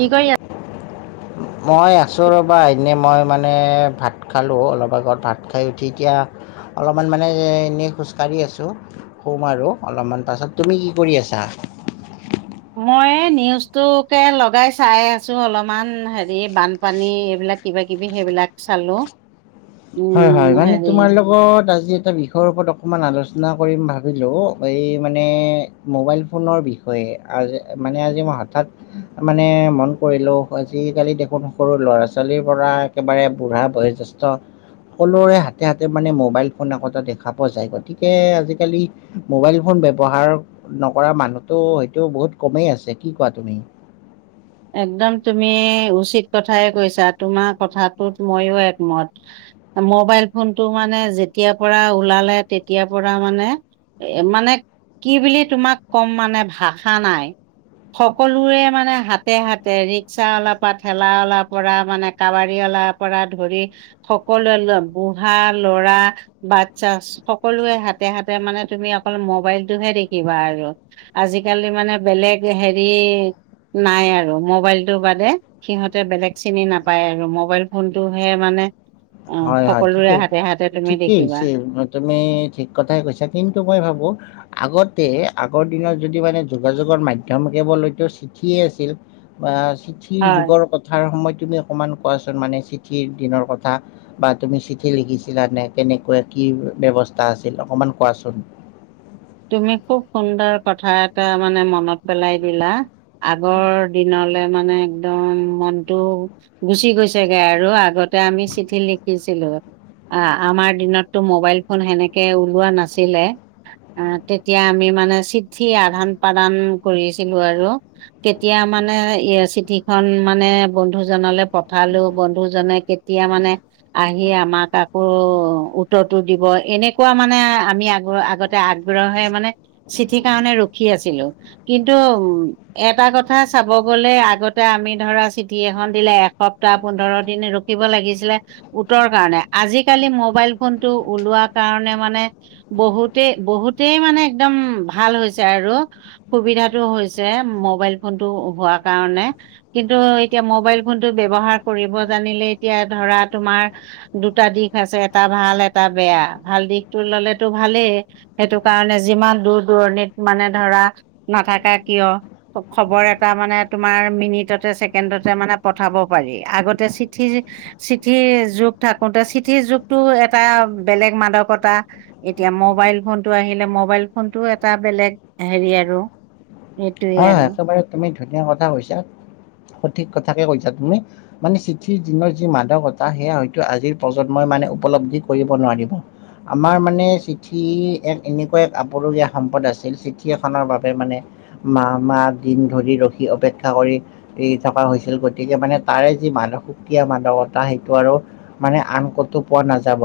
কি কৰি আ মই আছোঁ ৰ'বা এনে মই মানে মানে ভাত খালোঁ অলপ আগত ভাত খাই উঠি এতিয়া অলপমান মানে এই যে এনেই খোজকাঢ়ি আছোঁ। শুম আৰু অলপমান পাছত। তুমি কি কৰি আছা? মই নিউজটোকে লগাই চাই আছো অলপমান হেৰি বানপানী এইবিলাক কিবা কিবি সেইবিলাক চালো। হয় হয় উম মানে হেৰি তোমাৰ লগত আজি এটা বিষয় তোৰ ওপৰত অকণমান আলোচনা কৰিম ভাবিলোঁ এই মানে মোবাইল ফোনৰ বিষ হয় আজ মানে আজি মই হঠাৎ উমহু হু মানে মন কৰিলো আজিকালি দেখোন সৰু ল'ৰা-ছোৱালীৰ পৰা একেবাৰে বুঢ়া বয়োজ্যেষ্ঠ। সকলোৰে হাতে হাতে মানে মোবাইল ফোন আগতে দেখা পোৱা যায় গতিকে আজিকালি মোবাইল ফোন ব্যৱহাৰ নকৰা মানুহটো হয়তো বহুত কমেই আছে। কি কোৱা তুমি? একদম তুমি উচিত কথাই কৈছা তোমাৰ কথাটোত মইয়ো একমত। মোবাইল ফোনটো মানে যেতিয়াৰ পৰা ওলালে তেতিয়াৰ পৰা মানে এ মানে কি বুলি তোমাক কম মানে ভাষা নাই। সকলোৱে মানে হাত তে হাতে ৰিক্সা অলাৰ পৰা ঠেলা অলাৰ পৰা মানে কাবাৰী অলাৰ পৰা ধৰি সকলোৱে লয় বুঢ়া, লৰা আহ্ বাচ্চা সিস সকলোৰে হাতে হাতে মানে তুমি অকল মোবাইলটোহে দেখিবা আৰু আজিকালি মানে বেলেগ হেৰি নাই আৰু আৰু মোবাইলটোৰ বাদে সিহঁতে বেলেগ চিনি নাপায় আৰু মোবাইল ফোনটোহে মানে অ অ হয় হয় সকলোৰে ঠিকেই হাতে হাতে তুমি ঠিকেই দেখিবা। হৈছে তুমি ঠিক কথাই কৈছা কিন্তু মই ভাবো। আগতে আগৰ দিনত যদি মানে যোগাযোগৰ মাধ্যম কেৱলেতো চিঠিয়েই আছিল। বা চিঠিৰ হয় যুগৰ কথাৰ সময় তুমি অকমান কোৱাচোন মানে চিঠিৰ দিনৰ কথা বা তুমি চিঠি লিখিছিলা নে কেনেকুৱা কি ব্যৱস্থা আছিল অকমান কোৱাচোন। তুমি খুব সুন্দৰ কথা এটা মানে মনত পেলাই দিলা। আগৰ দিনলে মানে একদম মনটো গুচি গৈছেগে আৰু আগতে আমি চিঠি লিখিছিলোঁ। আ আমাৰ দিনততো মোবাইল ফোন সেনেকে ওলোৱা নাছিলে। আ আ তেতিয়া আমি মানে চিঠি আদান-প্ৰদান কৰি আছিলো আৰু আ কেতিয়া মানে চিঠি খন মানে বন্ধু জনলৈ পঠালো বন্ধু জনে কেত এতিয়া মানে আহি আমাক আকৌ উত্তৰটো দিব এনেকুৱা মানে আমি আগৰ আগত তে আগ্ৰহে মানে চিঠিৰ কাৰণে ৰখি আছিলোঁ কিন্তু উম এটা কথা চাব গলে আগতে আমি ধৰা চিঠি এখন দিলে এসপ্তাহ পোন্ধৰ দিন ৰো ৰখিব লাগিছিলে। উত্তৰ কাৰণে আজিকালি মোবাইল ফোন টো ওলোৱা কাৰণে মানে বহুত তে বহুতেই মানে একদম ভাল হৈছে আৰু। সুবিধাটো হৈছে মোবাইল ফোনটো হোৱা কাৰণে। কিন্তু এতিয়া মোবাইল ফোনটো ব্যৱহাৰ কৰিব জানিলে এতিয়া ধৰা তোমাৰ দুটা দিশ আছে এটা ভাল এটা বেয়া ভাল দিশটো ললেতো ভালে। সেইটো কাৰণে যিমান দূৰ- দূৰণিত মানে ধৰা নাথাকা কিয় খব -খবৰ এটা মানে তোমাৰ মিনিটতে ছেকেণ্ডতে মানে পঠাব পাৰি আগতে চিঠি চিঠিৰ যুগ থাকোতে চিঠিৰ যুগতো এটা বেলেগ মাদকতা এতিয়া মবাইল ফোনটো আহিলে মবাইল ফোনটো এটা বেলেগ হেৰি আৰু এইটোৱে হয় আৰু। একেবাৰে তুমি ধুনীয়া কথা কৈছা সঠিক কথাকে কৈছা তুমি। মানে চিঠিৰ দিনৰ যি মাদকতা সেয়া হয়তো আজিৰ প্ৰজন্মই মানে উপলব্ধি কৰিব নোৱাৰিব। আমাৰ মানে চিঠি এক এনেকুৱা এক আপুৰুগীয়া সম্পদ আছিল চিঠি এখনৰ বাবে মানে মাহ -মাহ দিন ধৰি ৰখি অপেক্ষা কৰি এই থকা হৈছিল গতিকে মানে তাৰে যি মান সুকীয়া মাদকতা সেইটো আৰু মানে আন ক'তো পোৱা নাযাব।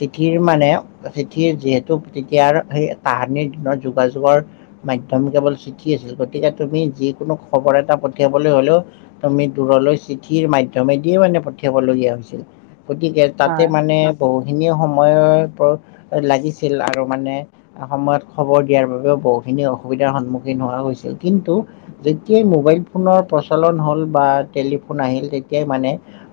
চিঠিৰ মানে চিঠিৰ যিহেতু তেতিয়াৰ সেই তাহানিৰ দিনৰ যোগাযোগৰ মাধ্যম কেৱল চিঠি আছিল গতিকে তুমি যিকোনো খবৰ এটা পঠিয়াবলে হ'লেও তুমি দূৰলৈ চিঠিৰ মাধ্যমে দিও এনে পঠিয়াব লগীয়া হৈছিল গতিকে তাতে হয় মানে বহুখিনিয়ে সময়ৰ পৰ লাগিছিল আৰু মানে আহা সময়ত খবৰ দিয়াৰ বাবেও বহুখিনি অসুবিধাৰ সন্মুখীন হোৱা গৈছিল কিন্তু যেতিয়াই মোবাইল ফোনৰ প্ৰচলন হ'ল বা টেলিফোন আহিল তেতিয়াই মানে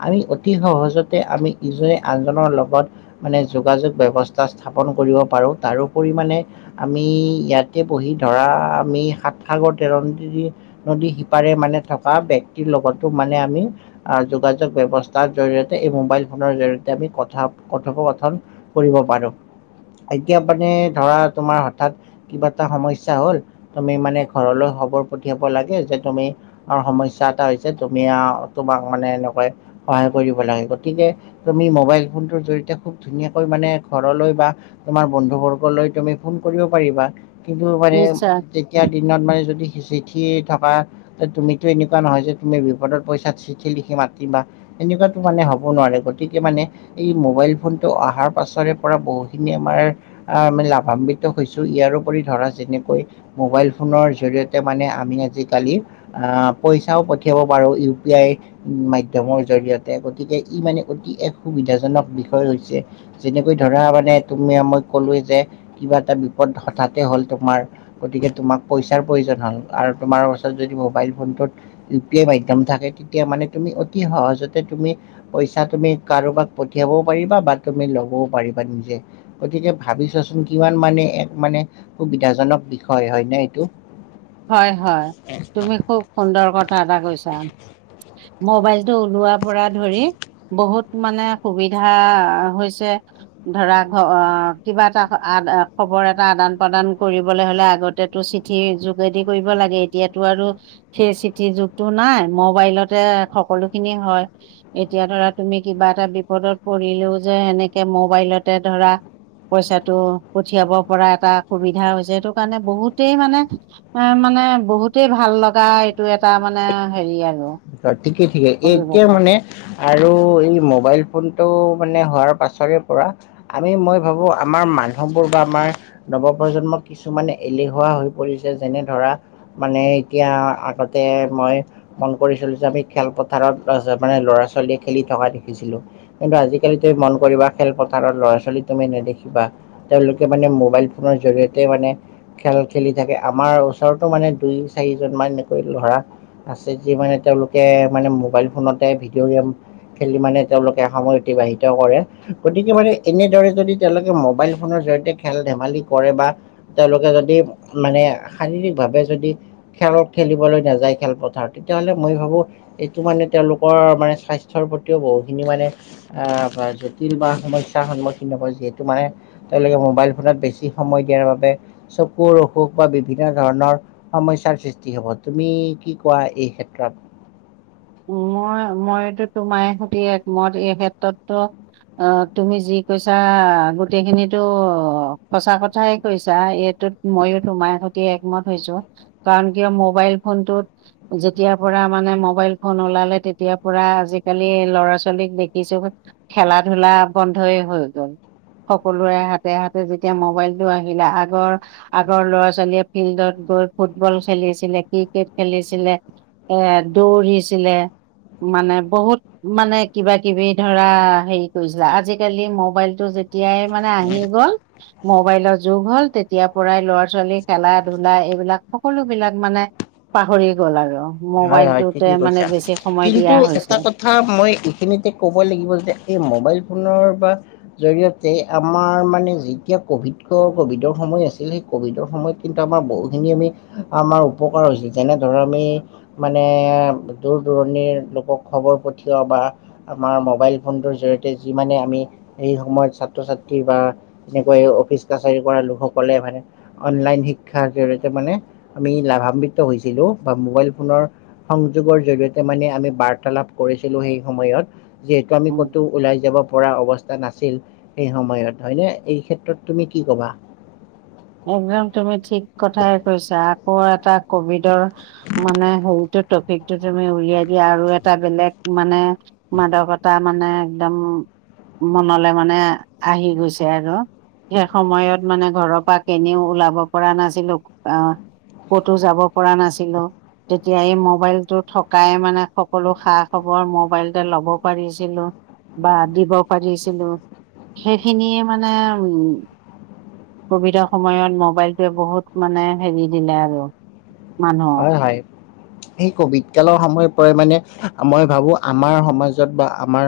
আমি অতি সহজতে আমি ইজনে আনজনৰ লগত মানে যোগাযোগ ব্যৱস্থা স্থাপন কৰিব পাৰো তাৰোওপৰি মানে আমি ইয়াতে বহি ধৰা আমি সাত সাগৰ তেৰ নদী দি নদী শিপাৰে মানে থকা ব্যক্তিৰ লগতো মানে আমি আহ, যোগাযোগ ব্যৱস্থাৰ জৰিয়তে এই মোবাইল ফোনৰ জৰিয়তে আমি কথা কথোপকথন কৰিব পাৰো এতিয়া মানে ধৰা তোমাৰ হঠাৎ কিবা এটা সমস্যা হল তুমি মানে ঘৰলৈ হবৰ পঠিয়াব লাগে যে তুমি অহ, সমস্যা এটা হৈছে তুমি আও তোমাক মানে এনেকৈ সহায় কৰিব লাগে গতিকে তুমি মোবাইল ফোনটোৰ জৰি়তে খুব ধুনীয়াকৈ মানে ঘৰলৈ বা তোমাৰ বন্ধু বৰ্গলৈ তুমি ফোন কৰিব পাৰিবা কিন্তু মানে নিশ্চয় তেতিয়া দিনত মানে যদি হে চিঠিয়ে থকা তে তুমিতো এনেকুৱা নহয় যে তুমি বিপদত পইচাত চিঠি লিখি মাতিবা। এনেকুৱাতো মানে হ'ব নোৱাৰে গতিকে মানে এই মোবাইল ফোন টো আহাৰ পাছৰে পৰা বহুখিনি আমাৰ আহ, আমি লাভান্বিত হৈছো ইয়াৰ ওপৰি ধৰা যেনেকৈ মোবাইল ফোনৰ জৰিয়তে মানে আমি আজিকালি আহ, পইচাও পঠিয়াব পাৰো ইউ পি আই উম, মাধ্যমৰ জৰিয়তে গতিকে ই মানে অতি এক সুবিধাজনক বিষয় হৈছে। যেনেকৈ ধৰা মানে তুমি মই কলোৱে যে কিবা এটা বিপদ হঠাতে হল তোমাৰ? গতিকে তোমাক পইচাৰ প্ৰয়োজন হ'ল আৰু তোমাৰ ওচৰত যদি মোবাইল ফোনটোত থা ইউ পি আই মাধ্যম থাকে তেতিয়া মানে তুমি অতি সহজতে তুমি পইচা তুমি কাৰোবাক পঠিয়াবও পাৰিবা বা তুমি ল'বও পাৰিবা নিজে। গতিকে ভাবিছোৱাচোন কিমান মানে এক মানে সুবিধাজনক বিষ হয় হয়নে এইটো? হয় হয় তুমি খুব সুন্দৰ কথা এটা কৈছা। মোবাইলটো ওলোৱাৰ পৰা ধৰি বহুত মানে সুবিধা হৈছে। ধৰা ঘ কিবা এটা আ খবৰ এটা আদান- প্ৰদান কৰিবলৈ হলে আগত তেটো চিঠি যোগেদি কৰিব লাগে এতিয়াতো আৰু সেই চিঠি যুগতো নাই, মোবাইলতে সকলোখিনি হয়। এতিয়া ধৰা তুমি কিবা এটা বিপদত পৰিলেও যে সেনেকে মোবাইলতে ধৰা পইচাটো পঠিয়াব পৰা এটা সুবিধা হৈছে সেইটো কাৰণে বহুতেই মানে এ মানে বহুতেই ভাল লগা এইটো এটা মানে হেৰি আৰু হয় ঠিকেই ঠিকে এই এতিয়া অভিজ্ঞতা মানে আৰু এই মোবাইল ফোনটো মানে হোৱাৰ পাছৰে পৰা আমি মই ভাবো আমাৰ মানুহবোৰ বা আমাৰ নৱপ্ৰজন্ম কিছুমান এলেহুৱা হৈ পৰিছে যেনে ধৰা মানে এতিয়া আগতে মই পৰিচালিত আমি খেলপথাৰত তচে মানে ল'ৰা- ছোৱালীয়ে খেলি থকা দেখিছিলো। কিন্তু আজিকালি তুমি মন কৰিবা খেলপথাৰত ল'ৰা - ছোৱালী তুমি নেদেখিবা। তেওঁলোকে মানে মোবাইল ফোনৰ জৰিয়তে মানে খেল খেলি থাকে, আমাৰ ওচৰতো মানে দুই- চাৰিজন মান এনেকৈ লৰা আছে যি মানে তেওঁলোকে মানে মোবাইল ফোনতে ভিডিঅ' গেম খেলি মানে তেওঁলোকে সময় অতিবাহিত কৰে গতিকে মানে এনেদৰে যদি তেওঁলোকে মোবাইল ফোনৰ জৰিয়তে খেল ধেমালি কৰে বা তেওঁলোকে যদি মানে শাৰীৰিক ভাৱে যদি খেলত খেলিবলৈ নাযায় খেলপথাৰত তেতিয়াহলে মই ভাবো এইটো মানে তেওঁলোকৰ মানে স্বাস্থ্যৰ প্ৰতিও বহুখিনি মানে আহ বা জটিল বা সমস্যাৰ সন্মুখীন হব যিহেতু মানে তেওঁলোকে মোবাইল ফোনত বেছি সময় দিয়াৰ বাবে চকুৰ অসুখ বা বিভিন্ন ধৰণৰ সমস্যাৰ সৃষ্টি হব তুমি কি কোৱা এই ক্ষেত্ৰত? মই মইতো তোমাৰ সৈতে একমত এই ক্ষেত্ৰততো অ তুমি যি কৈছা গোটেইখিনিতো সঁচা কথাই কৈছা এইটোত ময়ো তোমাৰ সৈতে একমত হৈছো কাৰণ কিয় মোবাইল ফোনটোত যেতিয়াৰ পৰা মানে মোবাইল ফোন ওলালে তেতিয়াৰ পৰা আজিকালি ল'ৰা - ছোৱালীক দেখিছো খেলা - ধূলা বন্ধই হৈ গ'ল। সকলোৰে হাতে হাতে যেতিয়া মবাইলটো আহিলে আগৰ আগৰ ল'ৰা - ছোৱালীয়ে ফিল্ডত গৈ ফুটবল খেলিছিলে, ক্ৰিকেট খেলিছিলে এ দৌৰিছিলে মানে বহুত মানে কিবা- কিবি ধৰা হেৰি কৰিছিলা, আজিকালি মোবাইলটো যে তিয়াই মানে আহি গ'ল মবাইলৰ যুগ হ'ল তেতিয়াৰ পৰাই ল'ৰা- ছোৱালী খেলা - ধূলা এইবিলাক সকলোবিলাক মানে পাহৰি গ'ল আৰু হয় হয় মোবাইলটোতে ঠিকেই কৈছা। মানে বেছি সময় কিন্তু দিয়া হৈছে এটা ক থা মই এইখিনিতে ক'ব লাগিব যে এই মোবাইল ফোনৰ বা জৰিয়তে আমাৰ মানে যেতিয়া কভিড কভিডৰ সময় আছিল সেই কভিডৰ সময়ত কিন্তু আমাৰ বহুখিনি আমি আমাৰ উপকাৰ হৈছে যেনেধৰ আমি। মানে দূৰ দূৰণিৰ লোকক খবৰ পঠিয়াও বা, আমাৰ মোবাইল ফোনটোৰ জৰিয়তে যিমানে আমি এই সময়ত ছাত্ৰ ছাত্ৰী বা, এনেকৈ অফিচ কাছাৰী কৰা লোকসকলে মানে। অনলাইন শিক্ষাৰ জৰিয়তে মানে আমি লাভান্বিত হৈছিলো বা মোবাইল ফোনৰ সংযোগৰ জৰিয়তে মানে আমি বাৰ্তালাপ কৰিছিলো সেই সময়ত। যিহেতু আমি উম কতো ওলাই যাব পৰা অৱস টা নাছিল, সেই সময়ত হয়নে এই ক্ষেত্ৰত তুমি কি ক'বা? একদম তুমি ঠিক কথাই কৈছা আকৌ এটা কভিডৰ, মানে সৰুতে ট্ৰফিকটো তুমি উলিয়াই দিয়া আৰু এটা বেলেগ মানে। মাদকতা মানে একদম। মনলে মানে আহি গৈছে আৰু সেই সময়ত মানে ঘৰৰ পৰা। কেনিও ওলাব পৰা নাছিলো অ ক'তো যাব পৰা নাছিলো। তেতিয়া এই মোবাইলটো থকাই মানে সকলো খা‌ খবৰ মোবাইলতে ল'ব পাৰিছিলো। বা দিব পাৰিছিলো সেইখিনিয়ে মানে উম। কভিড, সময়ত মোবাইলটোৱে বহুত মানে হেৰি দিলে আৰু মানুহক। হয় হয়। সেই কভিড কালৰ সময় পৰা মানে মই ভাবো আমাৰ সমাজত বা আমাৰ,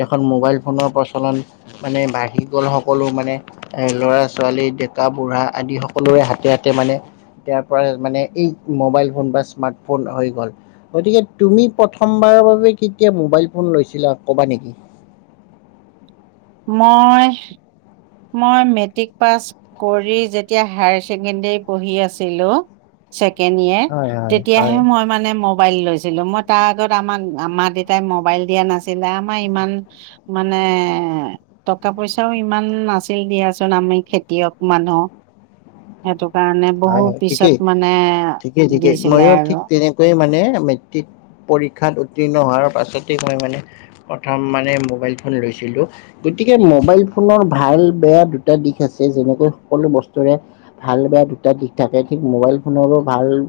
দেশত মোবাইল ফোনৰ প্ৰচলন মানে বাঢ়ি গ'ল সকলো মানে। এ ল'ৰা ছোৱালী ডেকা বুঢ়া আদি সকলোৰে হাতে হাতে মানে। তেতিয়া পৰা মানে এই মোবাইল ফোন বা স্মাৰ্ট ফোন হৈ গ'ল। গতিকে তুমি প্ৰথমবাৰৰ বাবে কেতিয়া মোবাইল ফোন লৈছিলা ক'বা নেকি। মই, মই মেট্ৰিক পাছ কৰি যেতিয়া হায়াৰ ছেকেণ্ডৰী পঢ়ি আছিলোঁ। ছেকেণ্ড ইয়েৰ হয়, হয়, তেতিয়াহে হয়, মই মানে ম, মোবাইল লৈছিলো মই তাৰ আগত আমাক মা দেতাই মোবাইল দিয়া নাছিলে আমাৰ ইমান, মানে টকা পইচাও ইমান না, ছিল দিয়াচোন আমি খেতিয়ক মানুহ। সেইটো কাৰণে হয়, বহু হয় ঠিকেই। পিছত মানে দিছিলে আৰু কৈ মানে মেট্ৰিক পৰীক্ষাত উত্তীৰ্ণ হোৱাৰ পাছতে মই মানে। প্ৰথম মানে মোবাইল ফোন লৈছিলোঁ। গতিকে মোবাইল ফোনৰ ভাল বেয়া দুটা দিশ আছে যেনেকৈ সকলো বস্তুৰে। ভাল বেয়া দুটা দিশ থাকে ঠিক মোবাইল ফোনৰো ভাল।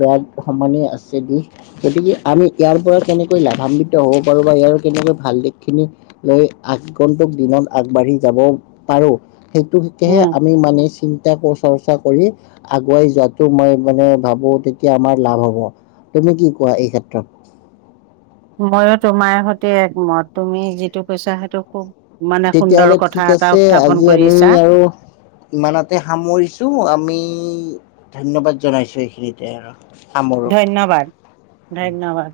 বেয়া সমানেই আছে দিশ। গতিকে আমি ইয়াৰ পৰা কেনেকৈ লাভান্বিত হ'ব পাৰো বা ইয়াৰ কেনেকৈ ভাল দিশখিনি। লৈ আগন্তুক দিনত আগবাঢ়ি যাব পাৰো। সেইটোকেহে উম আমি মানে চিন্তা চৰ্চা কৰি। আগুৱাই যোৱাটো মই মানে ভাবো তেতিয়া আমাৰ লাভ হব তুমি কি কোৱা এই ক্ষেত্ৰত। ময়ো তোমাৰ সৈতে একমত তুমি যিটো কৈছা সেইটো খুব। মানে সুন্দৰ তেতিয়াহলে কথা ঠিক এটা আছে উত্থাপন আজি আমি কৰিছা আৰু ইমানতে সামৰিছো আমি ধন্যবাদ জনাইছো এইখিনিতে আৰু সামৰো। ধন্যবাদ ধন্যবাদ।